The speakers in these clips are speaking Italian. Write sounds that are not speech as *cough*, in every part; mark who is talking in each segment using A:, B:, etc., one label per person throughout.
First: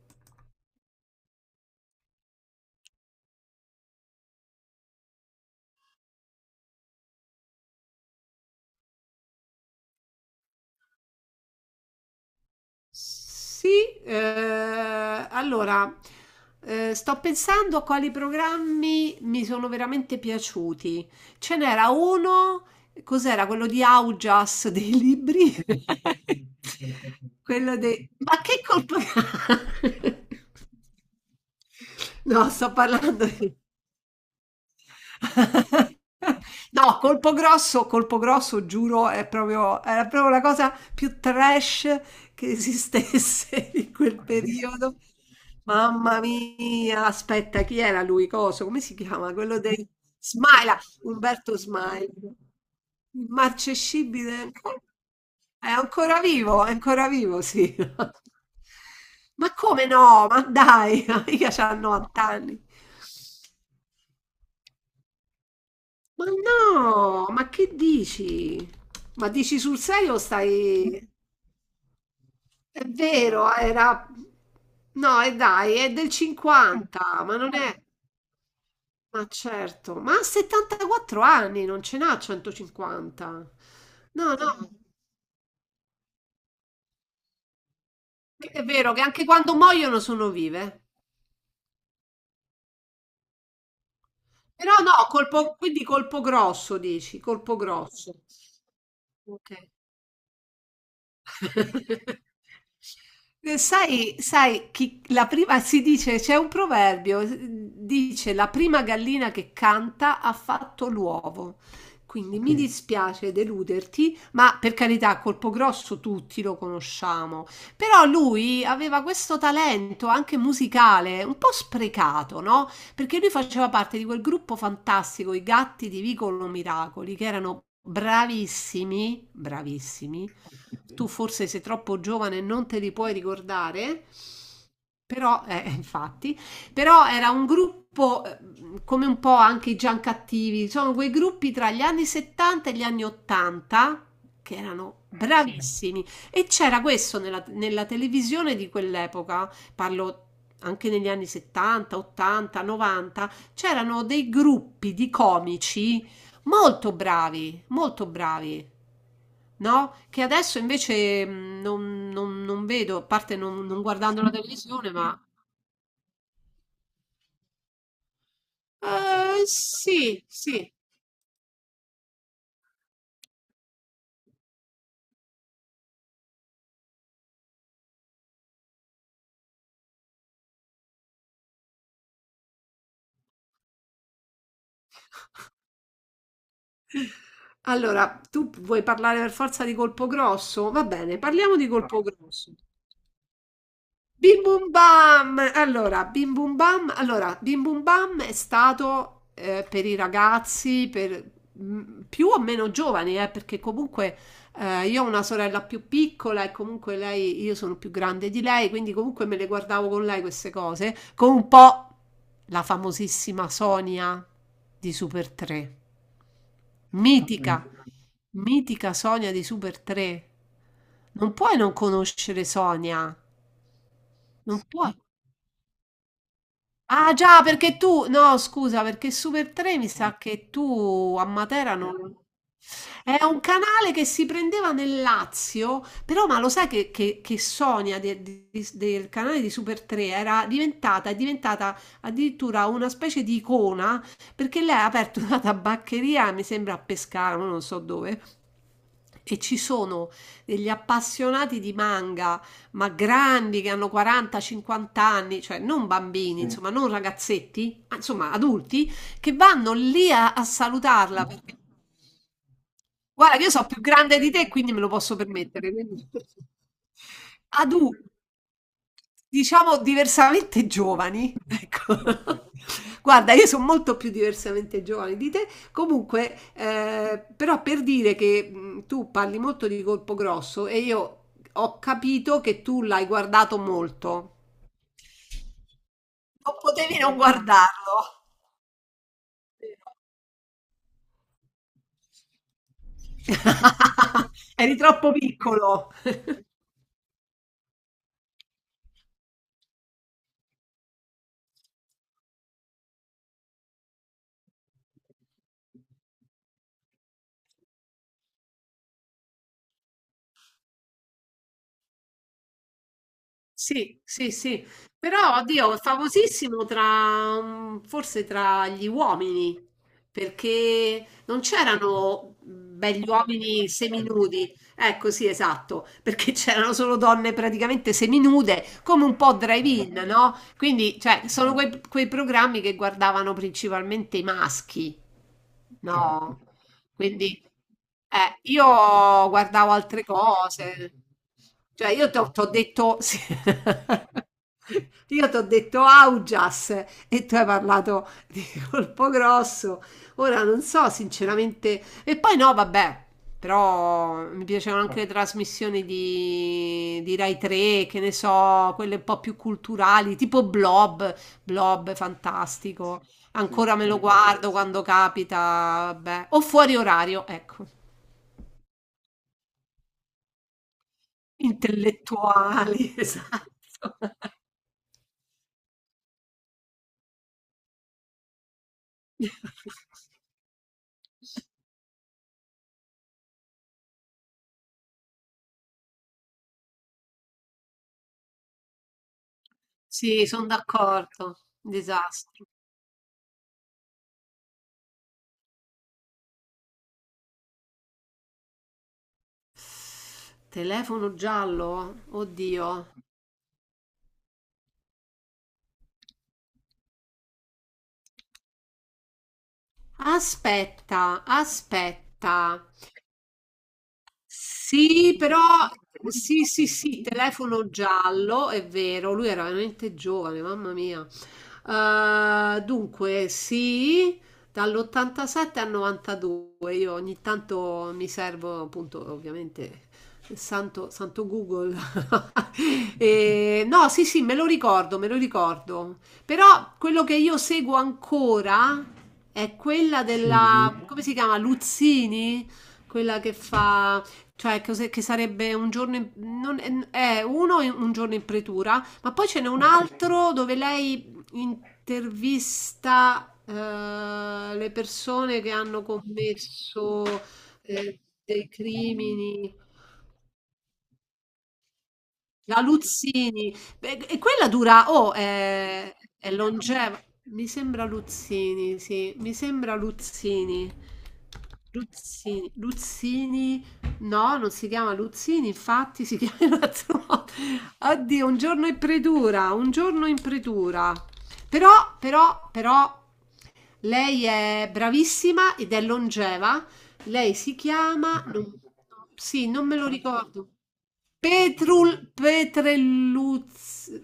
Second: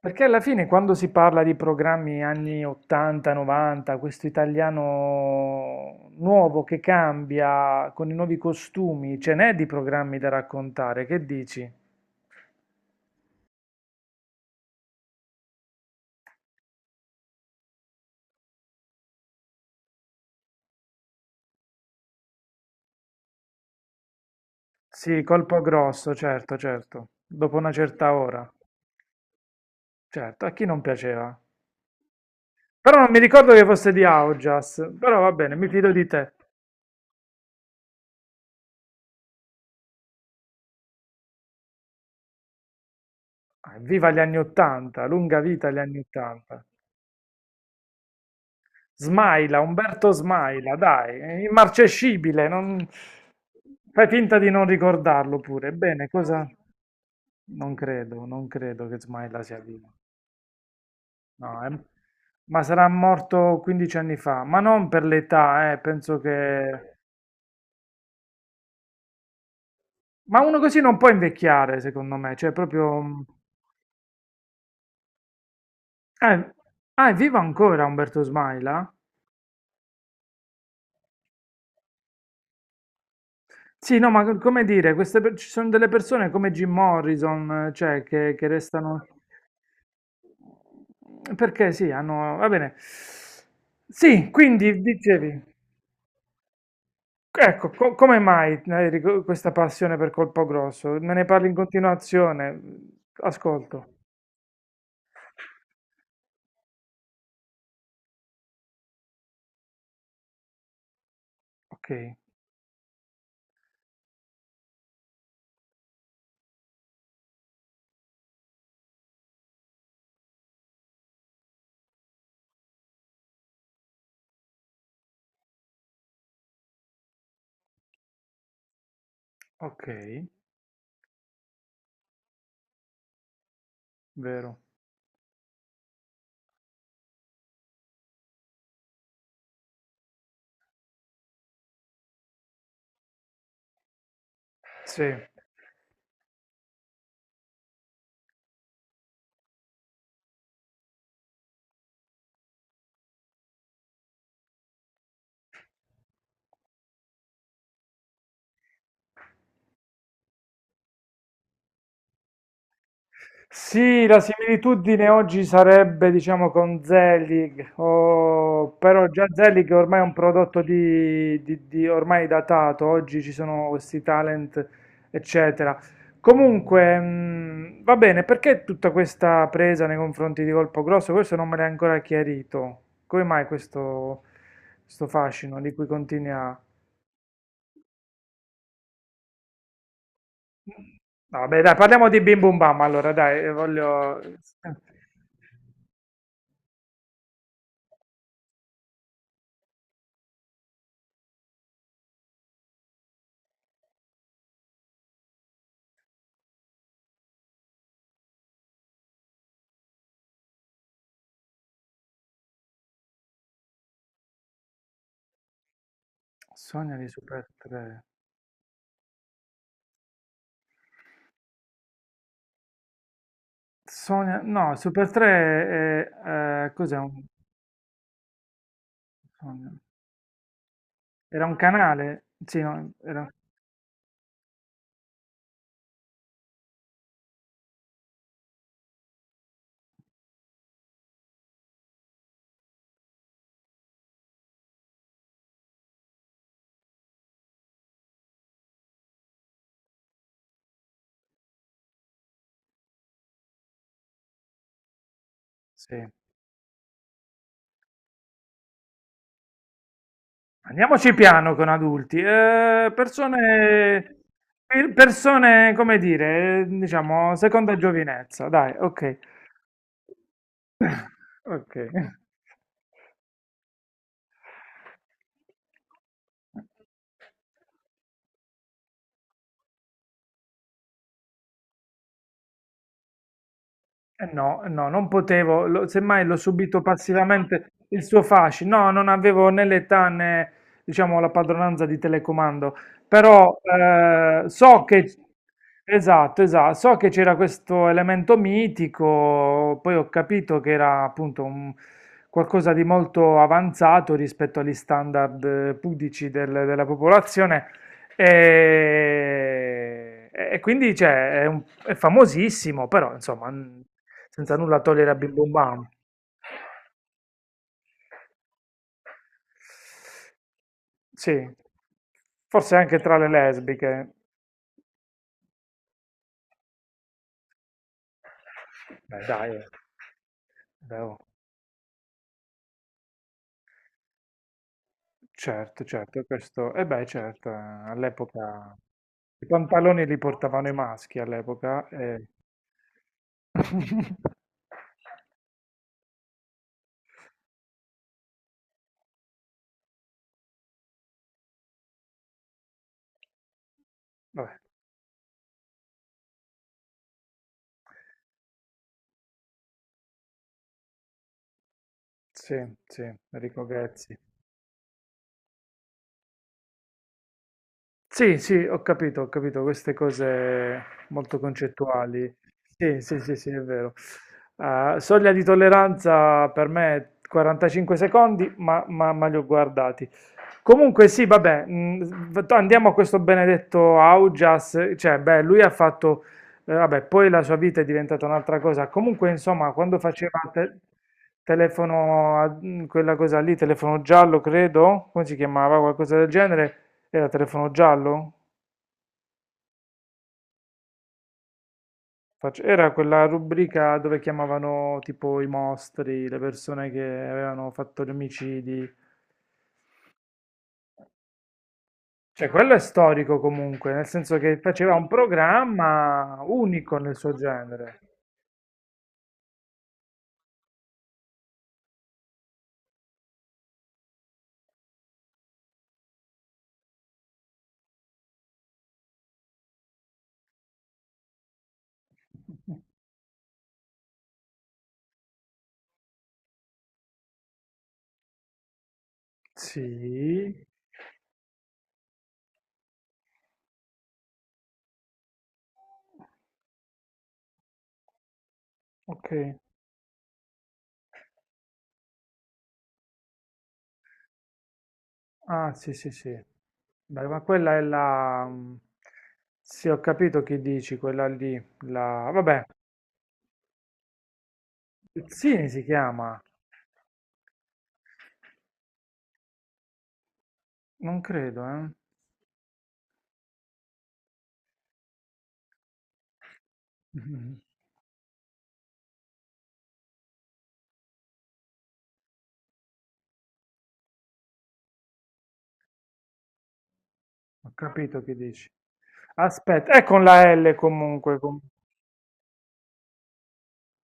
A: Perché alla fine quando si parla di programmi anni 80, 90, questo italiano nuovo che cambia con i nuovi costumi, ce n'è di programmi da raccontare, che dici?
B: Sì, eh, allora sto pensando a quali programmi mi sono veramente piaciuti. Ce n'era uno, cos'era quello di Augias dei
A: Sì,
B: libri?
A: colpo grosso, certo, certo,
B: *laughs*
A: dopo una
B: Quello dei...
A: certa
B: Ma
A: ora,
B: che colpa... *laughs*
A: certo, a chi non piaceva?
B: No, sto
A: Però non mi
B: parlando
A: ricordo
B: di...
A: che fosse di Augias, però va bene, mi fido
B: *laughs*
A: di te.
B: No, colpo grosso, giuro, era proprio la cosa più trash che esistesse *laughs*
A: Ah,
B: in
A: Viva gli
B: quel
A: anni
B: periodo.
A: 80, lunga vita gli anni
B: Mamma
A: 80.
B: mia, aspetta, chi era lui? Coso? Come si chiama? Quello
A: Smaila,
B: dei
A: Umberto Smaila,
B: Smaila,
A: dai, è
B: Umberto Smaila.
A: immarcescibile, non... Fai finta di
B: Immarcescibile.
A: non ricordarlo pure. Bene, cosa?
B: È ancora vivo,
A: Non
B: sì. *laughs*
A: credo, non credo che Smaila
B: Ma
A: sia
B: come
A: vivo.
B: no? Ma dai, *laughs* mica
A: No,
B: c'ha 90 anni.
A: ma sarà morto 15 anni fa, ma non per l'età, penso
B: Ma
A: che.
B: no, ma che dici? Ma dici sul serio
A: Ma uno così non
B: stai...
A: può invecchiare, secondo me, cioè
B: È
A: proprio.
B: vero, era... No, e dai, è del
A: Eh, ah, è
B: 50, ma
A: vivo
B: non è...
A: ancora Umberto Smaila?
B: Ma certo, ma ha 74 anni, non ce n'ha 150.
A: Sì, no, ma
B: No,
A: come
B: no,
A: dire, queste ci sono delle persone come Jim Morrison, cioè, che
B: è vero che
A: restano.
B: anche quando muoiono sono vive.
A: Perché sì, hanno va bene. Sì,
B: Però
A: quindi
B: no,
A: dicevi,
B: quindi colpo grosso, dici, colpo
A: ecco, come
B: grosso.
A: mai hai
B: Ok.
A: questa passione per Colpo Grosso? Me ne parli in continuazione, ascolto.
B: Sai, la prima, si dice, c'è un proverbio, dice la prima gallina che canta ha fatto l'uovo.
A: Ok,
B: Quindi mi dispiace deluderti, ma per carità, Colpo Grosso tutti lo conosciamo. Però lui aveva questo talento anche musicale, un po' sprecato, no? Perché lui faceva parte di quel gruppo fantastico, i Gatti di Vicolo Miracoli, che erano bravissimi,
A: ok,
B: bravissimi. Tu forse sei troppo giovane e non te li puoi ricordare,
A: vero.
B: però, *laughs* infatti, però era un gruppo come un po' anche i Giancattivi, sono quei gruppi tra gli anni 70 e gli anni 80 che erano
A: Sì.
B: bravissimi. E c'era questo nella, nella televisione di quell'epoca, parlo anche negli anni 70, 80, 90, c'erano dei gruppi di comici molto bravi, molto bravi. No? Che adesso invece non vedo, a parte non
A: Sì, la
B: guardando la televisione,
A: similitudine
B: ma...
A: oggi sarebbe, diciamo, con Zelig, però già Zelig ormai è un
B: Sì, sì.
A: prodotto ormai datato, oggi ci sono questi talent, eccetera. Comunque, va bene, perché tutta questa presa nei confronti di Colpo Grosso? Questo non me l'hai ancora chiarito. Come mai questo fascino di cui continui a.
B: Allora, tu vuoi parlare per forza di colpo grosso? Va bene,
A: No,
B: parliamo
A: vabbè,
B: di
A: dai,
B: colpo
A: parliamo di Bim
B: grosso.
A: Bum Bam, allora, dai, voglio.
B: Bim Bum Bam! Allora, Bim Bum Bam, allora, Bim Bum Bam è stato per i ragazzi, per più o meno giovani, perché comunque io ho una sorella più piccola e comunque lei, io sono più grande di lei, quindi comunque me le guardavo con lei queste cose, con un po' la famosissima Sonia di Super 3,
A: Sonia di Super
B: mitica,
A: 3.
B: mitica Sonia di Super 3. Non puoi non conoscere Sonia,
A: Sonia,
B: non
A: no,
B: puoi.
A: Super 3 è, cos'è
B: Ah
A: un,
B: già, perché tu, no, scusa, perché Super
A: Sonia?
B: 3 mi sa che tu a
A: Era un
B: Matera non...
A: canale? Sì, no,
B: È
A: era,
B: un canale che si prendeva nel Lazio, però ma lo sai che, che Sonia del canale di Super 3 è diventata addirittura una specie di icona, perché lei ha aperto *laughs* una tabaccheria, mi sembra a Pescara, ma non so dove, e ci sono degli appassionati di manga ma grandi che hanno 40-50 anni, cioè non
A: sì.
B: bambini, insomma, non ragazzetti, ma insomma adulti, che vanno lì a
A: Andiamoci
B: salutarla
A: piano
B: perché
A: con adulti. Eh,
B: guarda che io so' più
A: persone,
B: grande di te e quindi me lo
A: per-
B: posso permettere,
A: persone, come
B: quindi.
A: dire,
B: *laughs*
A: diciamo, seconda
B: Adu
A: giovinezza, dai, ok.
B: diciamo diversamente
A: *laughs*
B: giovani, *laughs*
A: Ok.
B: ecco. Guarda, io son molto più diversamente giovane di te. Comunque, però per dire che, tu parli molto di Colpo Grosso e io ho capito che tu l'hai guardato molto.
A: No, eh no, non potevo, semmai l'ho
B: Non
A: subito
B: potevi non
A: passivamente il
B: guardarlo.
A: suo fascino. No, non avevo né l'età né, diciamo, la padronanza di telecomando, però
B: *laughs* Eri
A: so
B: troppo
A: che,
B: piccolo.
A: esatto, esatto, so che c'era questo elemento mitico, poi ho capito che era appunto qualcosa di molto avanzato rispetto agli standard pudici della popolazione. E quindi cioè, è famosissimo, però insomma,
B: Sì, sì,
A: senza
B: sì,
A: nulla togliere a Bim
B: però
A: Bum
B: oddio, è
A: Bam.
B: famosissimo tra, forse tra gli uomini, perché
A: Sì,
B: non c'erano
A: forse anche
B: belli
A: tra le
B: uomini
A: lesbiche.
B: seminudi, ecco sì, esatto, perché *laughs* c'erano solo donne praticamente seminude, come un
A: Beh,
B: po'
A: dai, eh.
B: drive-in, no? Quindi,
A: Beh, oh,
B: cioè, sono quei, quei programmi che guardavano principalmente i maschi,
A: certo, certo,
B: no?
A: questo, e beh,
B: Quindi
A: certo,
B: io
A: all'epoca i
B: guardavo altre
A: pantaloni li portavano i
B: cose,
A: maschi all'epoca.
B: cioè io ti ho detto, sì.
A: *laughs*
B: *laughs* Io ti ho detto Augias e tu hai parlato di colpo grosso, ora non so sinceramente, e poi no, vabbè, però mi
A: Vabbè,
B: piacevano anche le trasmissioni di, Rai 3, che ne so, quelle un po' più culturali, tipo Blob. Blob,
A: sì,
B: fantastico.
A: sì, Enrico
B: Ancora me lo
A: Ghezzi.
B: guardo quando capita, vabbè. O fuori orario, ecco.
A: Sì, sì, ho capito queste cose molto concettuali.
B: Intellettuali,
A: Sì, sì,
B: *laughs*
A: sì, sì, è vero.
B: esatto.
A: Soglia di tolleranza per me 45 secondi, ma li ho guardati. Comunque sì, vabbè, andiamo a questo benedetto Augias, cioè, beh, lui ha fatto, vabbè, poi la sua vita è diventata un'altra cosa. Comunque, insomma, quando
B: Sì,
A: faceva
B: sono
A: te-
B: d'accordo.
A: telefono,
B: Disastro.
A: quella cosa lì, telefono giallo, credo, come si chiamava, qualcosa del genere. Era telefono giallo?
B: Telefono giallo?
A: Era
B: Oddio.
A: quella rubrica dove chiamavano tipo i mostri, le persone che avevano fatto gli omicidi.
B: Aspetta,
A: Cioè,
B: aspetta.
A: quello è storico comunque, nel senso che faceva un
B: Sì, però
A: programma
B: sì, sì,
A: unico
B: sì,
A: nel suo
B: telefono
A: genere.
B: giallo, è vero, lui era veramente giovane, mamma mia. Dunque, sì, dall'87 al 92, io ogni tanto mi servo, appunto, ovviamente, il santo, santo Google. *laughs* E, no, sì, sì, me lo ricordo, me lo ricordo. Però quello che io seguo ancora è quella
A: Sì,
B: della, come si chiama, Luzzini? Quella che fa, cioè cos'è- che sarebbe un giorno in- non- un giorno in pretura, ma poi
A: ok.
B: ce n'è un altro dove lei intervista le persone che
A: Ah,
B: hanno
A: sì, sì, sì.
B: commesso
A: Beh, ma quella è la.
B: dei crimini.
A: Sì, ho capito che dici, quella lì. La.
B: La
A: Vabbè,
B: Luzzini, beh, e quella dura, oh,
A: Pezzini si chiama.
B: è longeva. Mi sembra Luzzini, sì, mi sembra Luzzini.
A: Non credo, eh.
B: Luzzini, Luzzini, no, non si chiama Luzzini, infatti si *laughs* chiama in un altro modo.
A: *laughs*
B: Oddio, un giorno in predura, un giorno in predura. Però, però, però, lei è bravissima ed è longeva. Lei si
A: Ho capito
B: chiama,
A: che dici.
B: sì, non me lo
A: Aspetta, è con
B: ricordo.
A: la L comunque.
B: Petrul Petrelluzzi,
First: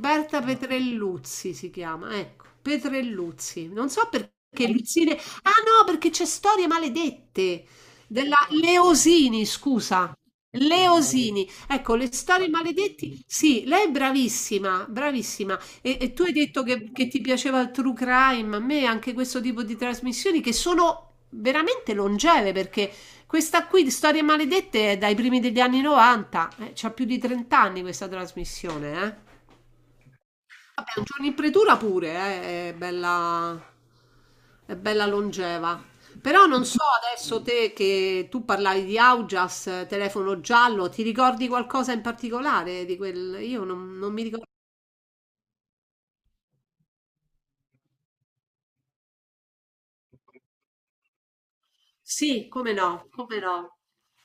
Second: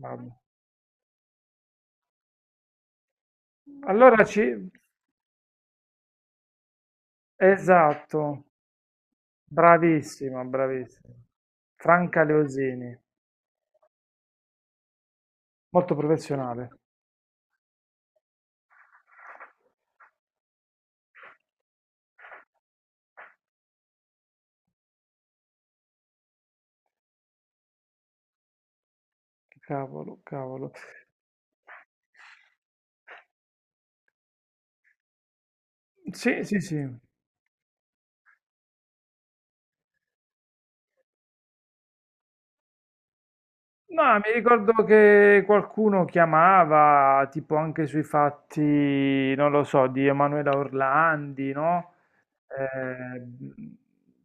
A: Vabbè.
B: Petrelluzzi si chiama, ecco, Petrelluzzi. Non so
A: Allora ci.
B: perché Luzzine. Ah no, perché c'è Storie Maledette
A: Esatto,
B: della Leosini, scusa.
A: bravissima, bravissima.
B: Leosini, ecco, le
A: Franca
B: storie
A: Leosini,
B: maledetti. Sì, lei è bravissima, bravissima.
A: molto
B: E tu hai detto
A: professionale.
B: che ti piaceva il true crime, a me anche questo tipo di trasmissioni che sono veramente longeve perché questa qui di Storie Maledette è dai primi degli anni 90, c'ha più di 30 anni questa trasmissione, eh.
A: Cavolo, cavolo.
B: Vabbè, un giorno in pretura pure, è bella longeva.
A: Sì,
B: Però
A: sì,
B: non so
A: sì.
B: adesso te che tu parlavi di Augias, telefono giallo, ti ricordi qualcosa in particolare di quel... Io non, non
A: No,
B: mi
A: mi
B: ricordo.
A: ricordo che qualcuno chiamava, tipo anche sui fatti, non lo so, di Emanuela Orlandi, no?
B: Sì, come no,
A: eh,
B: come
A: mh,
B: no.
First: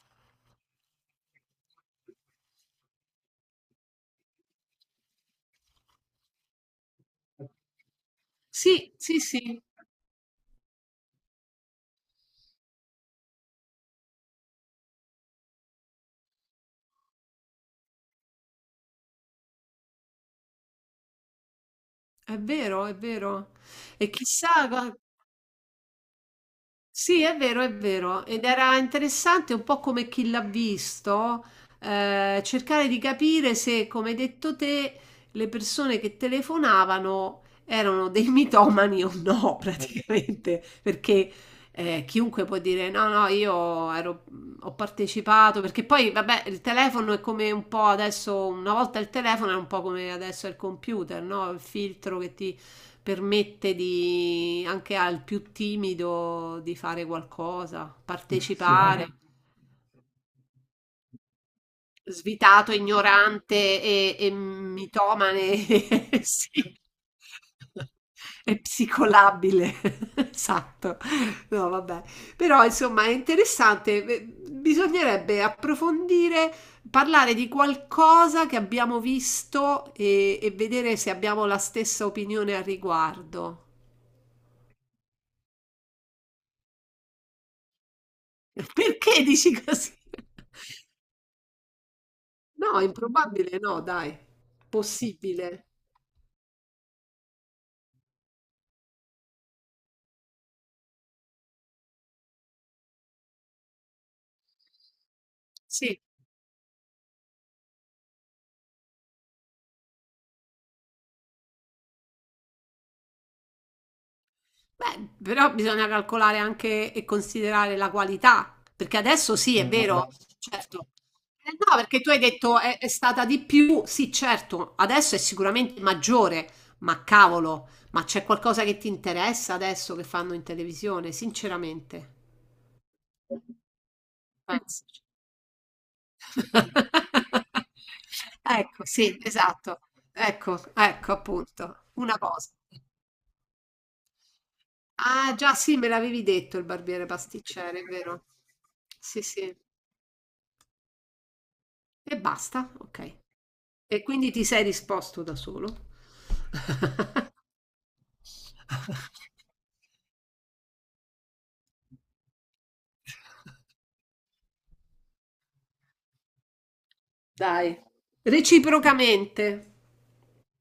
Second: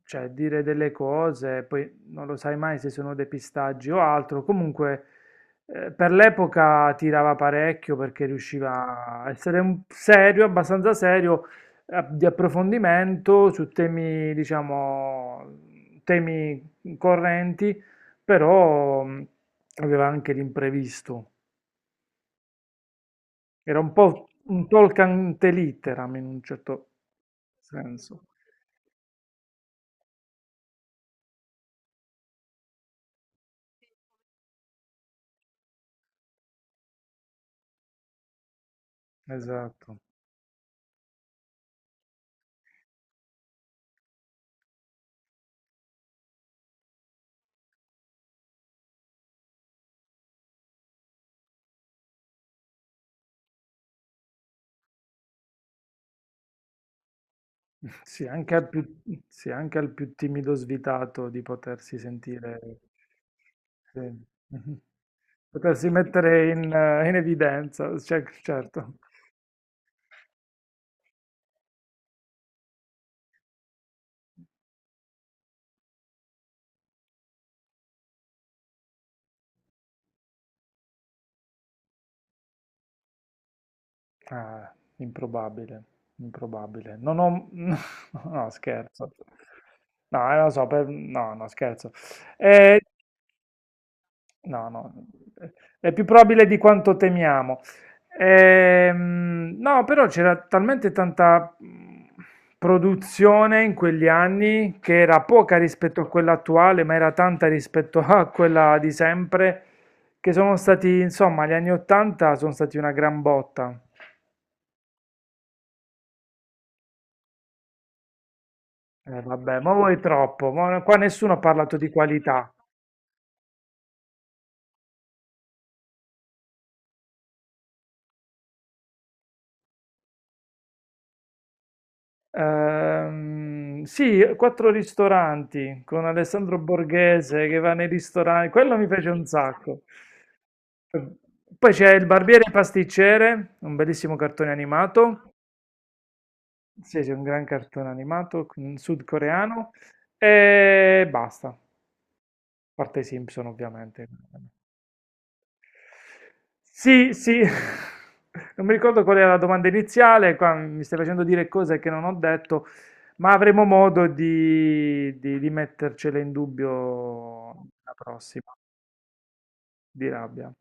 A: cioè dire delle cose, poi non lo sai mai se sono depistaggi o altro. Comunque, per l'epoca tirava parecchio perché
B: Sì, sì,
A: riusciva a essere
B: sì,
A: serio, abbastanza serio, di approfondimento su temi, diciamo, temi correnti, però aveva anche l'imprevisto.
B: è vero, è vero.
A: Era un
B: E
A: po' un
B: chissà,
A: talk ante litteram in un certo
B: sì, è vero, è
A: senso.
B: vero. Ed era interessante un po' come chi l'ha visto, cercare di capire se, come hai detto te, le persone che telefonavano erano dei *laughs* mitomani o no, *laughs*
A: Esatto.
B: praticamente, perché chiunque può dire no, no, ho partecipato, perché poi, vabbè, il telefono è come un po' adesso, una volta il telefono era un po' come adesso è il computer, no? Il filtro che ti permette di, anche al più timido di fare qualcosa,
A: Sì, anche al più,
B: partecipare.
A: sì, anche al più timido svitato di potersi
B: Svitato,
A: sentire,
B: ignorante e,
A: sì,
B: e
A: *laughs*
B: mitomane,
A: potersi
B: *laughs*
A: mettere
B: sì.
A: in evidenza, cioè,
B: È
A: certo.
B: psicolabile, *laughs* esatto. No, vabbè. Però insomma è interessante. Bisognerebbe approfondire, parlare di qualcosa che abbiamo visto e vedere se abbiamo la stessa opinione al riguardo.
A: Ah, improbabile, improbabile. Non ho. *laughs* No,
B: *laughs*
A: scherzo.
B: Perché dici così?
A: No, lo so, no, no, scherzo. Eh,
B: No, improbabile no, dai.
A: No, no,
B: Possibile.
A: è più probabile di quanto temiamo. No, però c'era talmente tanta produzione in quegli anni che era poca
B: Sì.
A: rispetto a quella attuale, ma era tanta rispetto a quella di sempre, che sono stati, insomma, gli anni 80 sono stati una gran botta.
B: Beh, però bisogna calcolare anche e considerare la qualità, perché adesso sì,
A: Vabbè,
B: è
A: ma voi
B: vero,
A: troppo, ma
B: certo.
A: qua nessuno ha parlato
B: No,
A: di
B: perché tu hai
A: qualità.
B: detto è stata di più, sì, certo, adesso è sicuramente maggiore, ma cavolo, ma c'è qualcosa che ti interessa adesso che fanno in televisione, sinceramente.
A: Sì, quattro ristoranti con Alessandro Borghese che
B: *laughs*
A: va nei ristoranti, quello
B: Ecco,
A: mi piace
B: sì,
A: un
B: esatto.
A: sacco.
B: Ecco, ecco
A: Poi
B: appunto,
A: c'è il
B: una
A: barbiere
B: cosa.
A: e pasticcere, un bellissimo cartone animato.
B: Ah, già sì, me l'avevi detto il
A: Sì,
B: barbiere
A: sì, un gran
B: pasticcere, è
A: cartone
B: vero?
A: animato
B: Sì, sì.
A: sudcoreano. E basta, a
B: E basta,
A: parte i
B: ok.
A: Simpson
B: E
A: ovviamente.
B: quindi ti sei risposto da solo?
A: Sì, sì, *laughs* non mi ricordo qual era la domanda iniziale, qua mi stai facendo dire cose che non ho detto, ma avremo modo di mettercele in dubbio
B: Dai,
A: la prossima,
B: reciprocamente.
A: di rabbia.